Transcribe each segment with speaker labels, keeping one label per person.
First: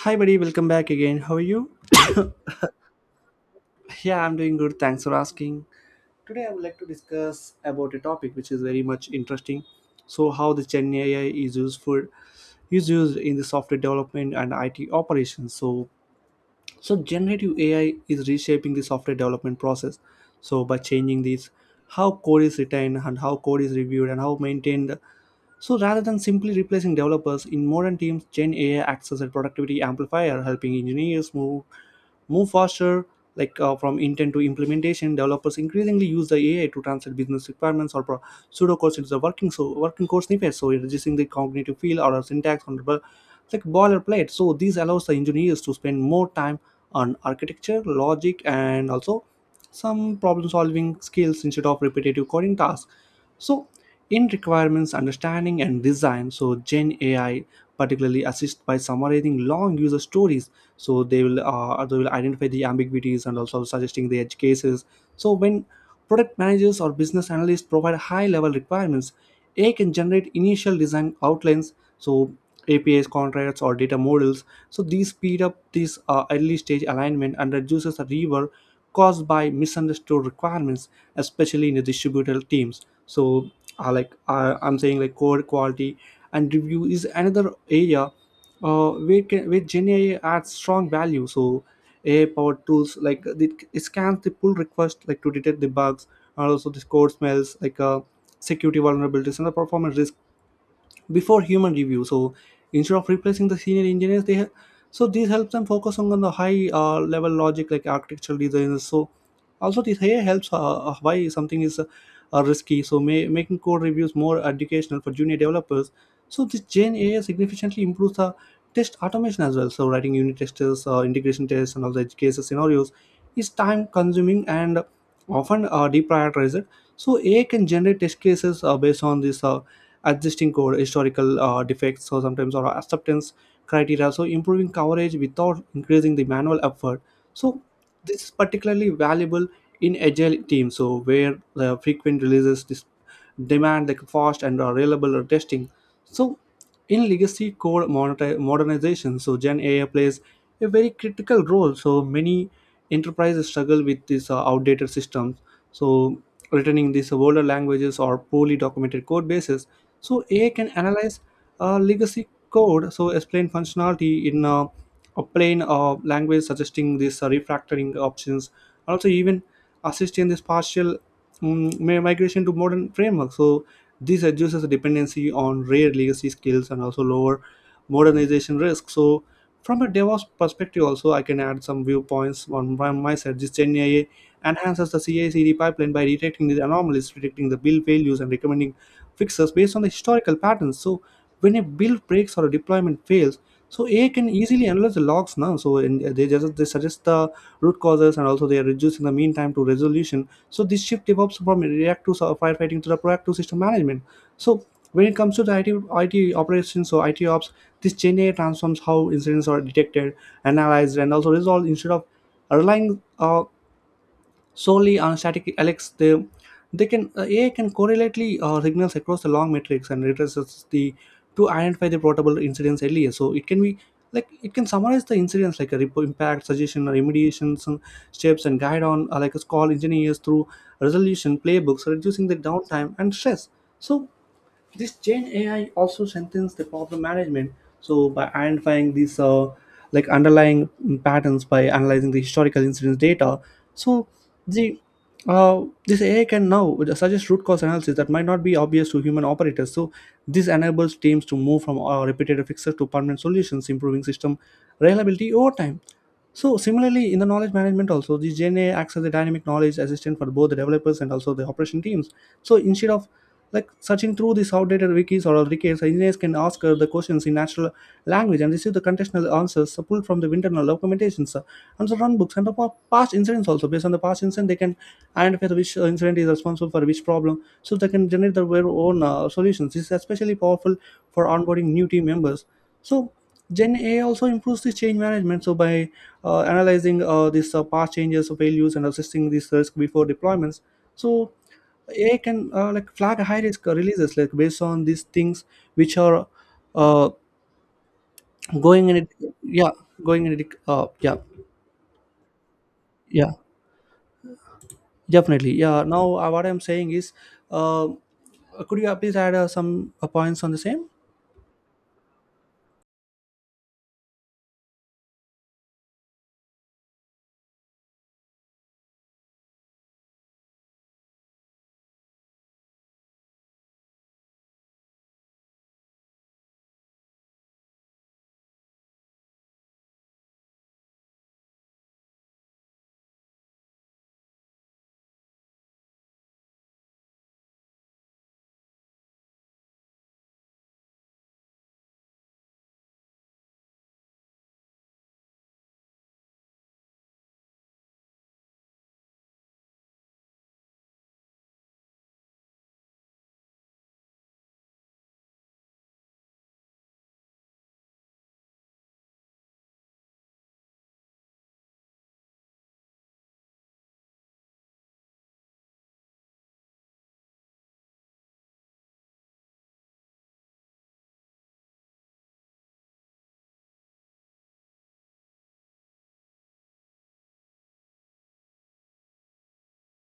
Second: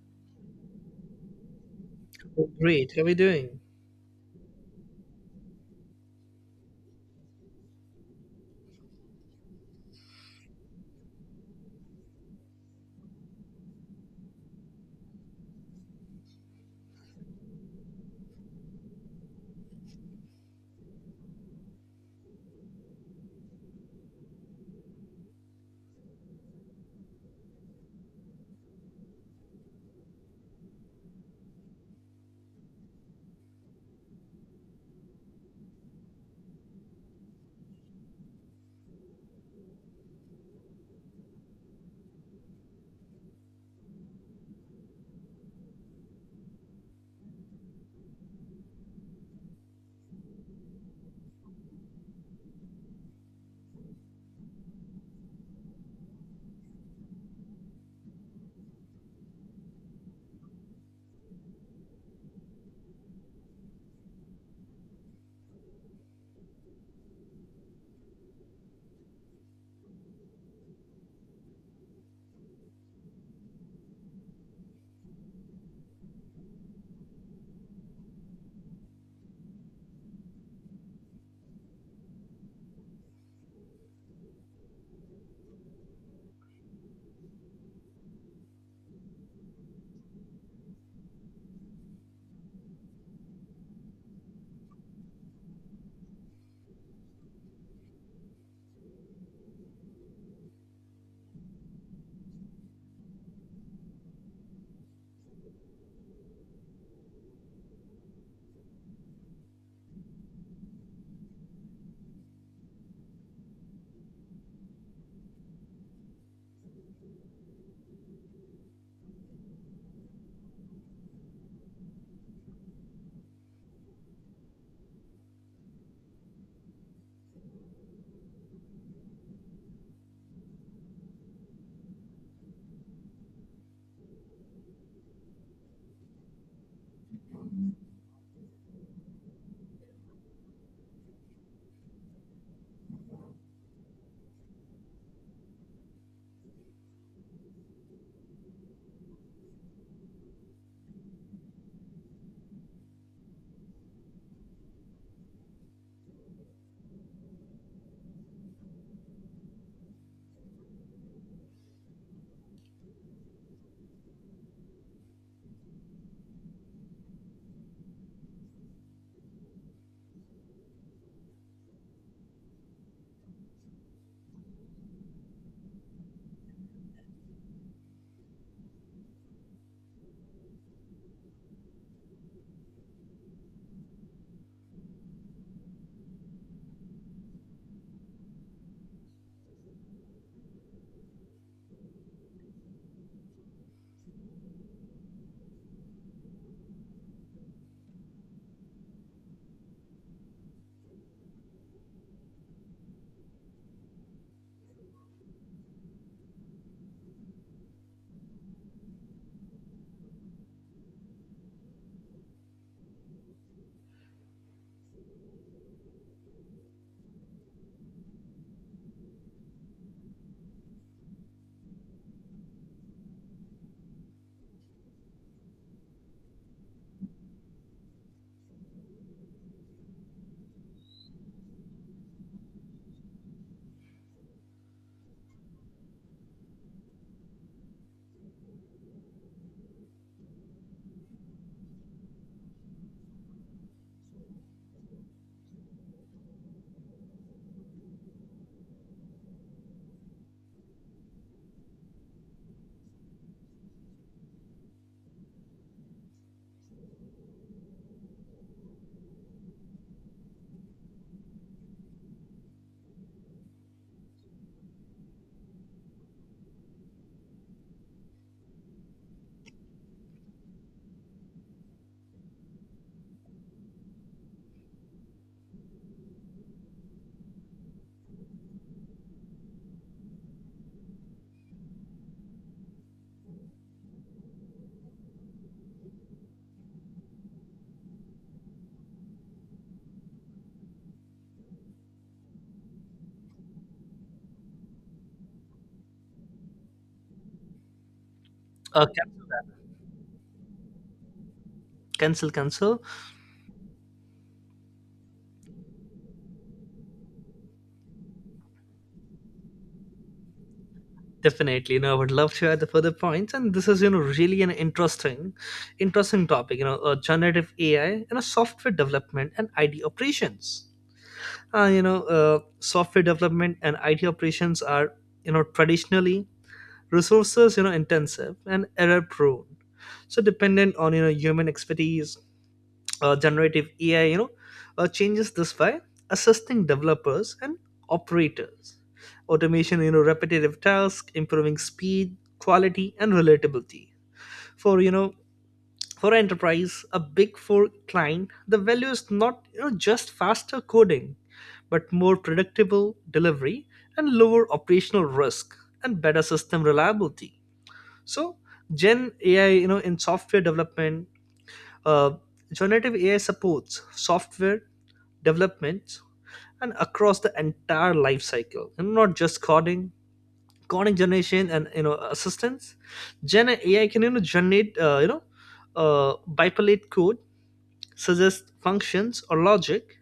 Speaker 1: Hi, buddy. Welcome back again. How are you?
Speaker 2: Great. How are we doing?
Speaker 1: Yeah, I'm doing good. Thanks for asking. Today, I would like to discuss about a topic which is very much interesting. So, how the Gen AI is used for is used in the software development and IT operations. So, generative AI is reshaping the software development process. So, by changing this, how code is written and how code is reviewed and how maintained. So, rather than simply replacing developers in modern teams, Gen AI acts as a productivity amplifier, helping engineers move faster. From intent to implementation, developers increasingly use the ai to translate business requirements or pseudocodes into the working code snippets, so reducing the cognitive field or a syntax on the boilerplate. So this allows the engineers to spend more time on architecture logic and also some problem solving skills instead of repetitive coding tasks. So in requirements understanding and design, so gen ai particularly assist by summarizing long user stories. So they will identify the ambiguities and also suggesting the edge cases. So when product managers or business analysts provide high level requirements, ai can generate initial design outlines, so apis contracts or data models. So these speed up this early stage alignment and reduces the rework caused by misunderstood requirements, especially in the distributed teams. So I'm saying, like, code quality and review is another area where gen AI adds strong value. So AI powered tools, like it scans the pull request like to detect the bugs and also the code smells, security vulnerabilities and the performance risk before human review. So instead of replacing the senior engineers they have, so this helps them focus on the high level logic, like architectural designers. So also this AI helps why something is risky, so making code reviews more educational for junior developers. So this gen ai significantly improves the test automation as well. So writing unit testers, integration tests and all the edge cases scenarios is time consuming and often deprioritized. So ai can generate test cases based on this adjusting code historical defects, so sometimes, or acceptance criteria, so improving coverage without increasing the manual effort. So this is particularly valuable in agile teams, so where the frequent releases demand like fast and reliable testing. So in legacy code modernization, so gen ai plays a very critical role. So many enterprises struggle with these outdated systems, so returning these older languages or poorly documented code bases. So AI can analyze legacy code, so explain functionality in a plain language, suggesting these refactoring options, also even assist in this partial migration to modern framework. So this reduces the dependency on rare legacy skills and also lower modernization risk. So from a DevOps perspective, also I can add some viewpoints on from my side. This Gen AI enhances the CI/CD pipeline by detecting the anomalies, predicting the build failures, and recommending fixes based on the historical patterns. So when a build breaks or a deployment fails, so AI can easily analyze the logs now. So in, they just they suggest the root causes and also they are reducing the mean time to resolution. So this shift develops from reactive sort of firefighting to the proactive system management. So when it comes to the IT operations or IT ops, this Gen AI transforms how incidents are detected, analyzed, and also resolved, instead of relying solely on static Alex, they can AI can correlately signals across the long matrix and retraces the to identify the portable incidents earlier. So it can be like it can summarize the incidents like a report impact suggestion or remediations and steps and guide on like a call engineers through resolution playbooks, reducing the downtime and stress. So this Gen AI also strengthens the problem management. So by identifying these like underlying patterns by analyzing the historical incidence data, so the this AI can now suggest root cause analysis that might not be obvious to human operators. So this enables teams to move from repetitive fixes to permanent solutions, improving system reliability over time. So similarly, in the knowledge management also, the Gen AI acts as a dynamic knowledge assistant for both the developers and also the operation teams. So instead of like searching through these outdated wikis or wikis, engineers can ask the questions in natural language and receive the contextual answers pulled from the internal documentations and the run books and the past incidents also. Based on the past incident, they can identify the which incident is responsible for which problem, so they can generate their very own solutions. This is especially powerful for onboarding new team members. So Gen A also improves the change management. So by analyzing these past changes, failures, and assessing these risk before deployments, so AI can like flag high risk releases like based on these things which are uh,
Speaker 2: Uh,
Speaker 1: going in it. Yeah, going in it. Yeah,
Speaker 2: cancel, cancel.
Speaker 1: yeah, definitely. Yeah. Now what I'm saying is, uh, could you please add some points on the same?
Speaker 2: Definitely. I would love to add the further points. And this is, really an interesting topic. Generative AI, software development and IT operations. Software development and IT operations are, traditionally resources, intensive and error prone. So dependent on, human expertise. Generative AI, changes this by assisting developers and operators. Automation, repetitive tasks, improving speed, quality, and relatability. For you know, for enterprise, a big four client, the value is not, just faster coding, but more predictable delivery and lower operational risk and better system reliability. So, Gen AI, in software development, uh, generative AI supports software developments and across the entire life cycle, and not just coding generation and assistance. Gen AI can generate uh, bipolate code, suggest functions or logic,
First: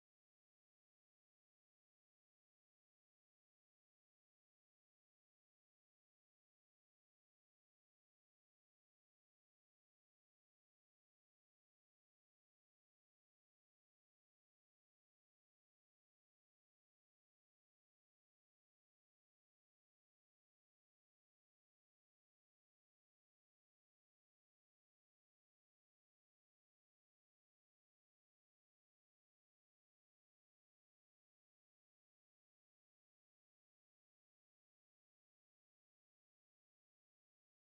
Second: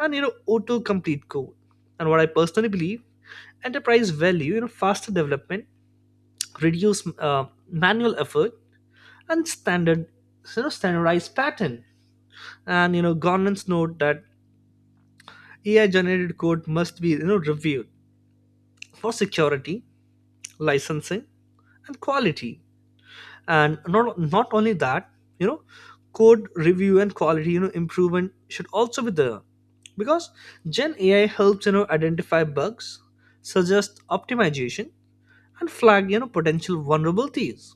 Speaker 2: and auto complete code. And what I personally believe: enterprise value, faster development, reduce manual effort, and standard standardized pattern, and governance. Note that AI generated code must be reviewed for security, licensing, and quality. And not only that, you know, code review and quality, improvement should also be there, because Gen AI helps identify bugs, suggest optimization, and flag potential vulnerabilities.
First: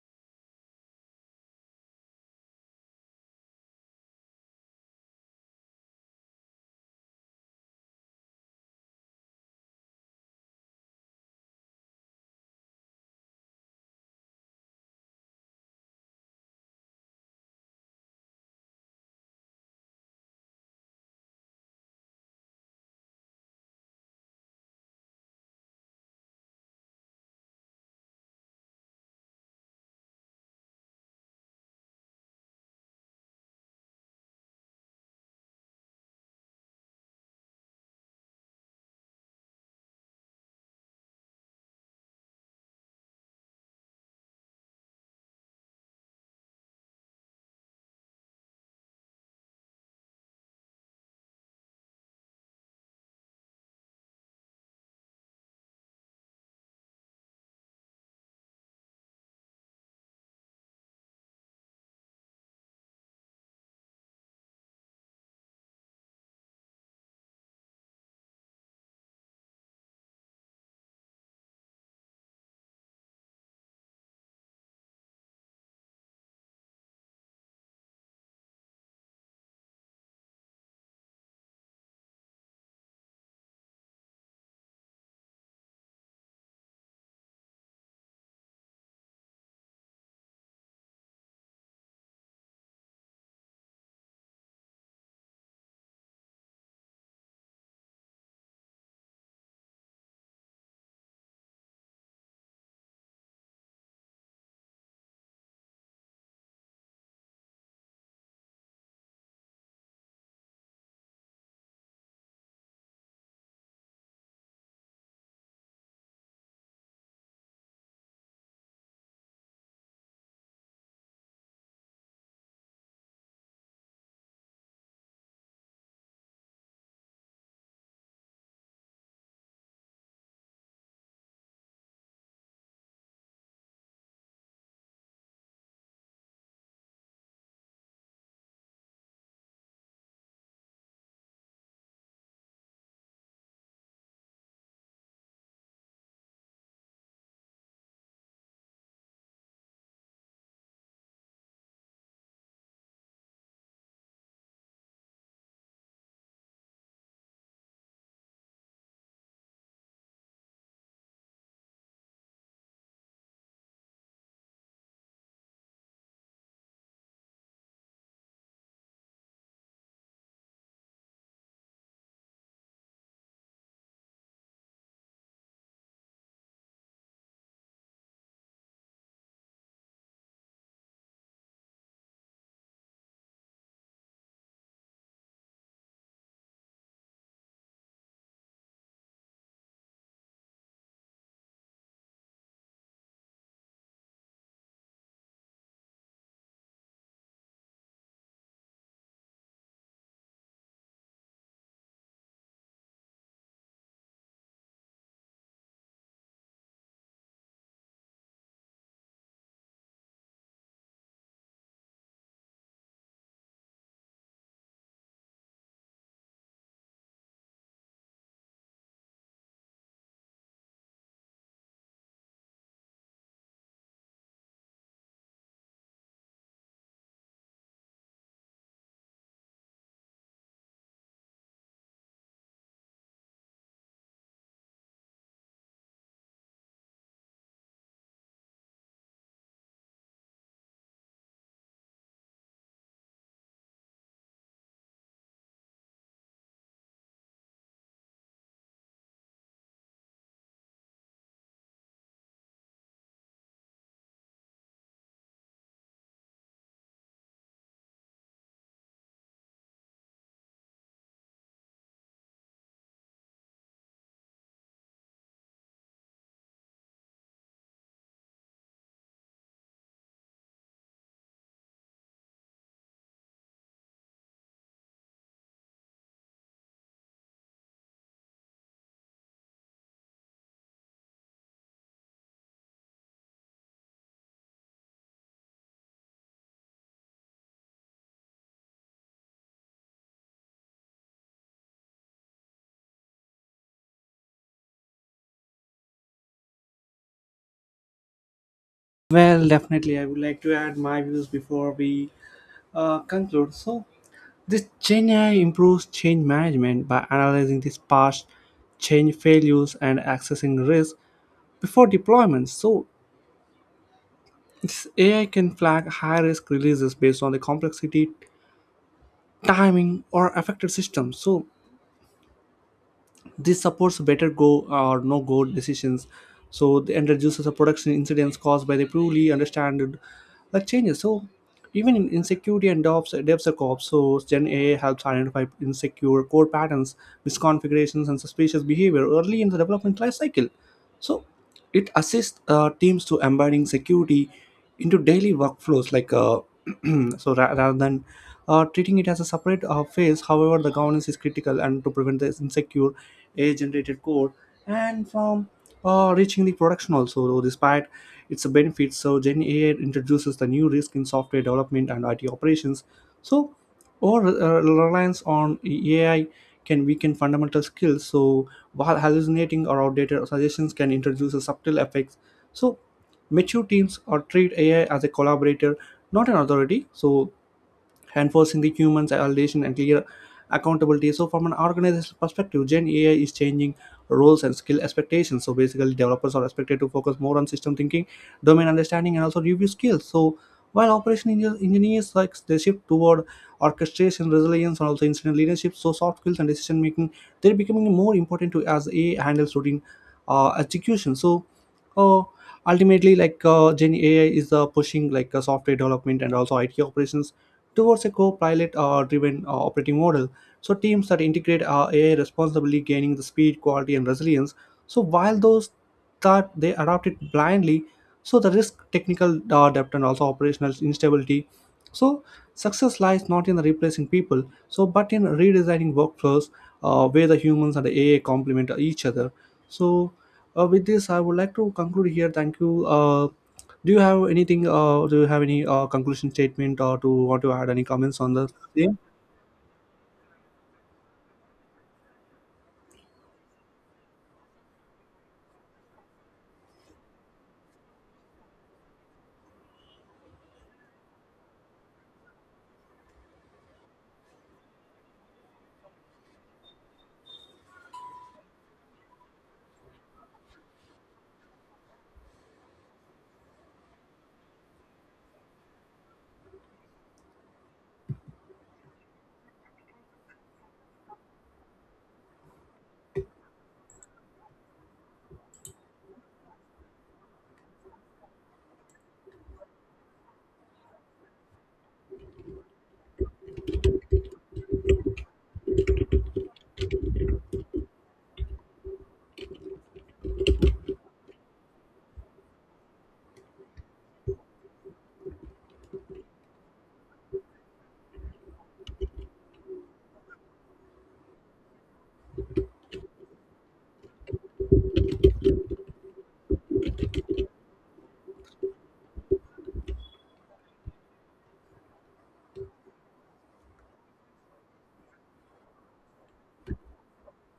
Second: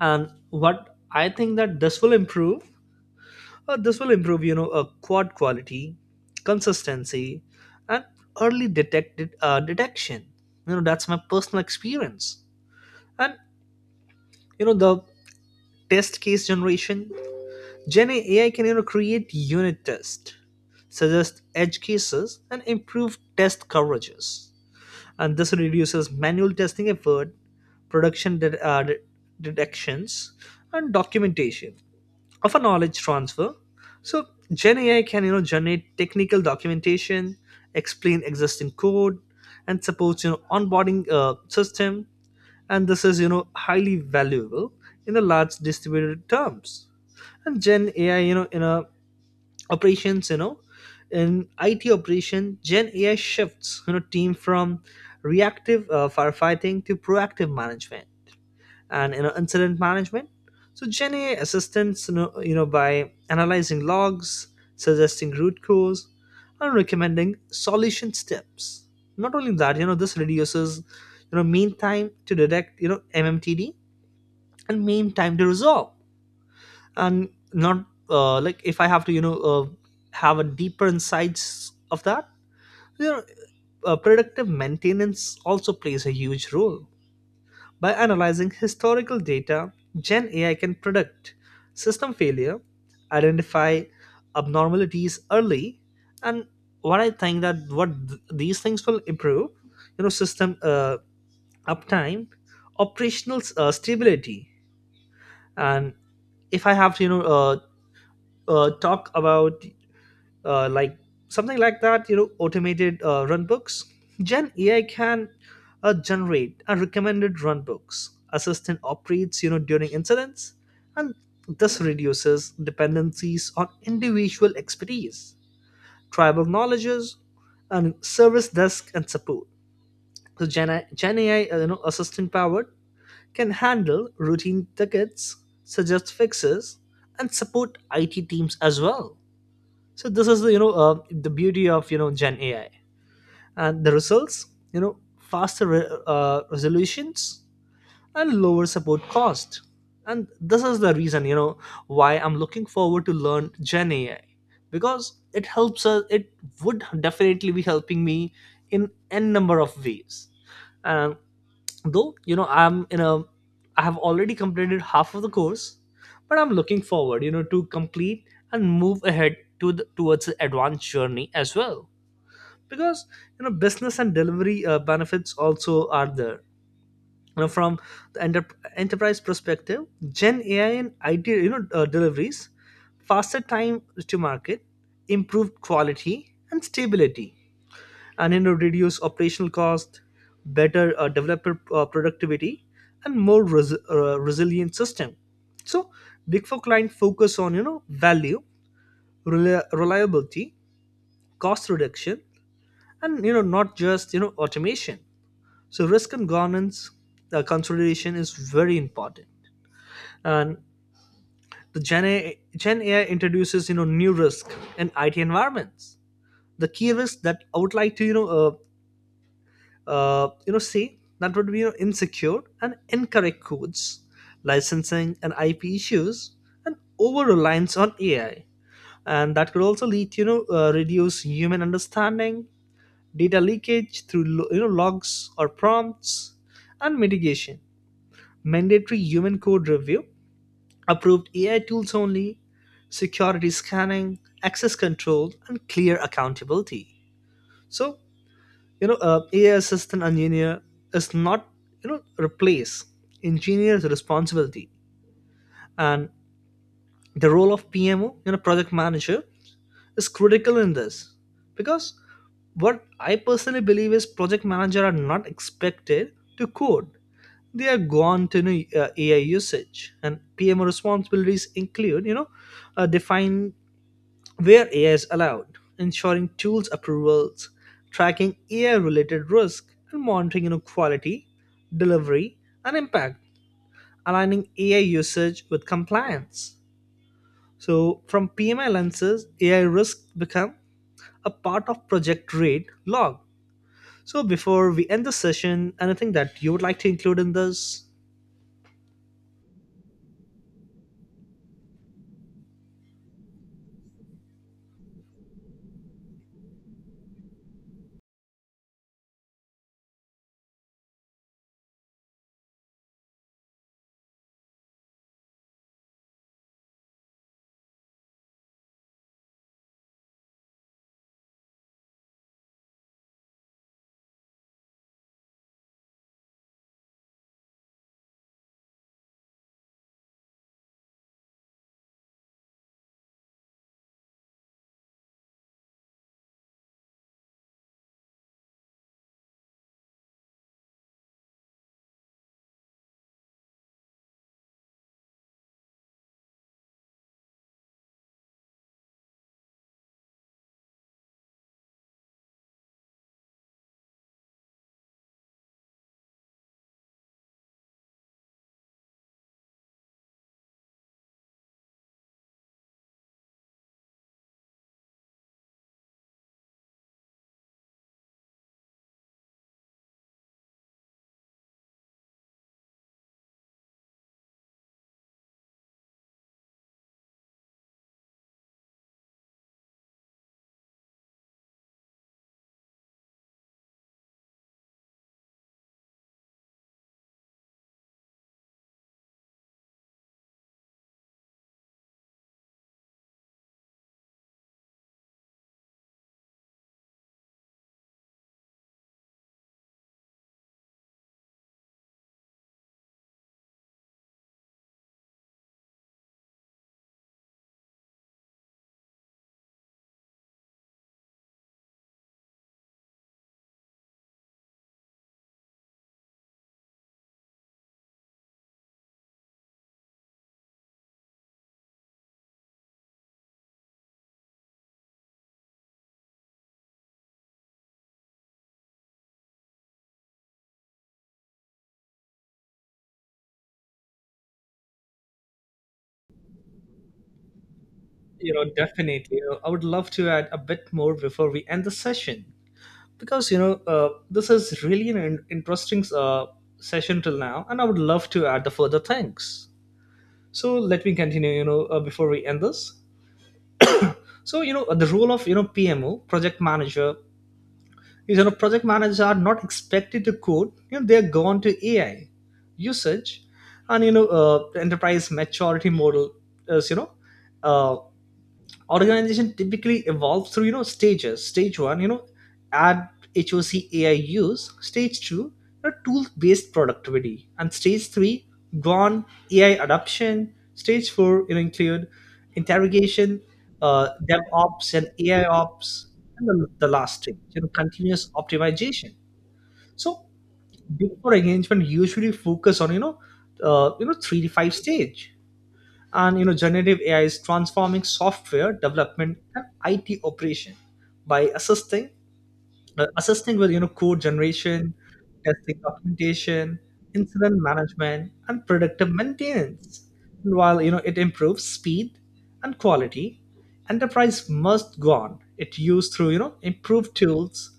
Speaker 2: And what I think that this will improve a quad quality, consistency, and early detected detection. You know that's my personal experience. And the test case generation. Gen AI can create unit tests, suggest edge cases, and improve test coverages, and this reduces manual testing effort, production de- uh, de- detections, and documentation of a knowledge transfer. So Gen AI can generate technical documentation, explain existing code, and supports onboarding system. And this is highly valuable in the large distributed terms. And Gen AI, in a operations, in IT operation, Gen AI shifts team from reactive firefighting to proactive management and incident management. So Gen AI assists, by analyzing logs, suggesting root cause, and recommending solution steps. Not only that, this reduces mean time to detect, MMTD, and mean time to resolve. And not like if I have to have a deeper insights of that. You know, Predictive maintenance also plays a huge role. By analyzing historical data, Gen AI can predict system failure, identify abnormalities early. And what I think that what th- these things will improve, system uptime, operational stability. And if I have to, talk about uh, like something like that, automated run. Gen AI can generate and recommended runbooks, assistant operates during incidents. And this reduces dependencies on individual expertise, tribal knowledges, and service desk and support. So Gen AI assistant powered can handle routine tickets, suggest fixes, and support IT teams as well. So this is the, the beauty of, Gen AI. And the results, resolutions and lower support cost. And this is the reason, why I'm looking forward to learn Gen AI, because it helps us. It would definitely be helping me in n number of ways. And though I'm in a I have already completed half of the course, but I'm looking forward, to complete and move ahead to the, towards the advanced journey as well. Because business and delivery benefits also are there, from the enter- enterprise perspective. Gen AI and IT, deliveries faster time to market, improved quality and stability, and then reduce operational cost, better developer productivity, and resilient system. So, big four client focus on, value, reliability, cost reduction, and not just, automation. So, risk and governance consolidation is very important. And the Gen AI introduces, new risk in IT environments. The key risks that I would like to, say, that would be, insecure and incorrect codes, licensing and IP issues, and over reliance on AI, and that could also lead to, reduce human understanding, data leakage through logs or prompts, and mitigation, mandatory human code review, approved AI tools only, security scanning, access control, and clear accountability. So AI assistant engineer is not, you know replace engineer's responsibility. And the role of PMO, project manager, is critical in this. Because what I personally believe is, project manager are not expected to code, they are gone to, AI usage. And PMO responsibilities include, define where AI is allowed, ensuring tools approvals, tracking AI-related risk, and monitoring, quality, delivery, and impact, aligning AI usage with compliance. So, from PMI lenses, AI risk become a part of project rate log. So, before we end the session, anything that you would like to include in this?
Speaker 1: Well, definitely. I would like to add my views before we conclude. So, this Gen AI improves change management by analyzing these past change failures and accessing risk before deployment. So, this AI can flag high risk releases based on the complexity, timing, or affected systems. So this supports better go, or no go decisions. So the end reduces the production incidents caused by the poorly understood like changes. So even in insecurity and DevOps, DevSecOps, so Gen AI helps identify insecure code patterns, misconfigurations, and suspicious behavior early in the development life cycle. So it assists teams to embedding security into daily workflows, like, so rather than treating it as a separate phase. However, the governance is critical and to prevent this insecure AI-generated code and from reaching the production also. Though despite its benefits, so Gen AI introduces the new risk in software development and IT operations. So or reliance on AI can weaken fundamental skills. So while hallucinating or outdated suggestions can introduce a subtle effects. So mature teams or treat AI as a collaborator, not an authority. So enforcing the human validation and clear accountability. So from an organizational perspective, gen ai is changing roles and skill expectations. So basically developers are expected to focus more on system thinking, domain understanding and also review skills. So while operation engineers like they shift toward orchestration, resilience and also incident leadership. So soft skills and decision making, they're becoming more important to as AI handles routine execution. So uh, ultimately gen ai is pushing like software development and also it operations towards a co-pilot driven operating model. So teams that integrate ai responsibly gaining the speed quality and resilience. So while those that they adopt it blindly, so the risk technical depth and also operational instability. So success lies not in replacing people, so but in redesigning workflows where the humans and the ai complement each other. So with this I would like to conclude here. Thank you. Do you have anything? Do you have any conclusion statement or to want to add any comments
Speaker 2: You
Speaker 1: on
Speaker 2: know,
Speaker 1: the same?
Speaker 2: definitely. You know, I would love to add a bit more before we end the session. Because this is really an interesting session till now, and I would love to add the further things. So let me continue, before we end this. So the role of, PMO project manager, is, project managers are not expected to code, they're gone to AI usage. And the enterprise maturity model is, uh, organization typically evolves through, stages. Stage one, add hoc AI use. Stage two, tool based productivity. And stage three, gone AI adoption. Stage four, include interrogation, DevOps and AI ops. And the last stage, continuous optimization. So big four engagement usually focus on, three to five stage. And generative AI is transforming software development and IT operation by assisting with, code generation, testing, documentation, incident management, and predictive maintenance. And while it improves speed and quality, enterprise must go on it used through, improved tools,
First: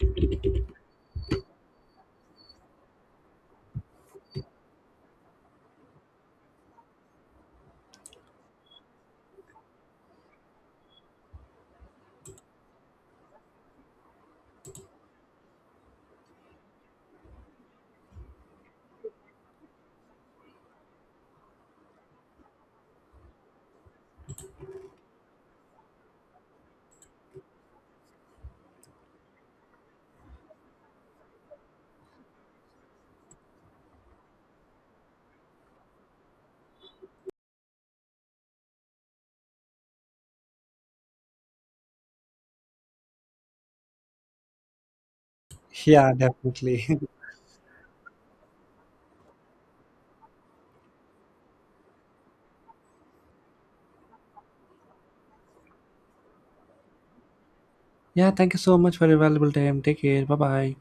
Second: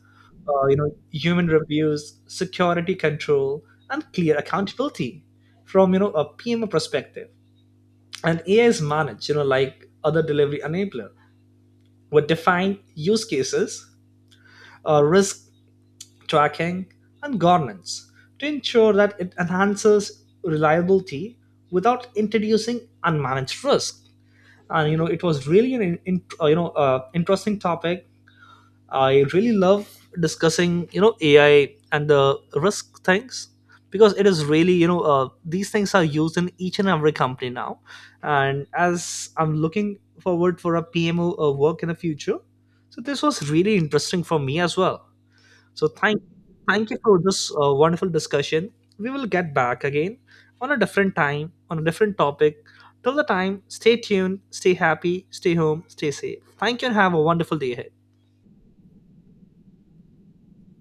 Speaker 2: human reviews, security control, and clear accountability. From, a PMO perspective, and AI is managed, like other delivery enabler, with defined use cases, risk tracking, and governance to ensure that it enhances reliability without introducing unmanaged risk. And it was really an interesting topic. I really love discussing, AI and the risk things, because it is really, these things are used in each and every company now. And as I'm looking forward for a PMO work in the future, so this was really interesting for me as well. So
Speaker 1: Yeah,
Speaker 2: thank,
Speaker 1: definitely.
Speaker 2: Thank you for this wonderful discussion. We will get back again on a different time, on a different topic. Till the time, stay tuned, stay happy, stay home, stay safe. Thank you and have a wonderful day ahead.
Speaker 1: Yeah, thank you so much for your valuable time. Take care. Bye bye.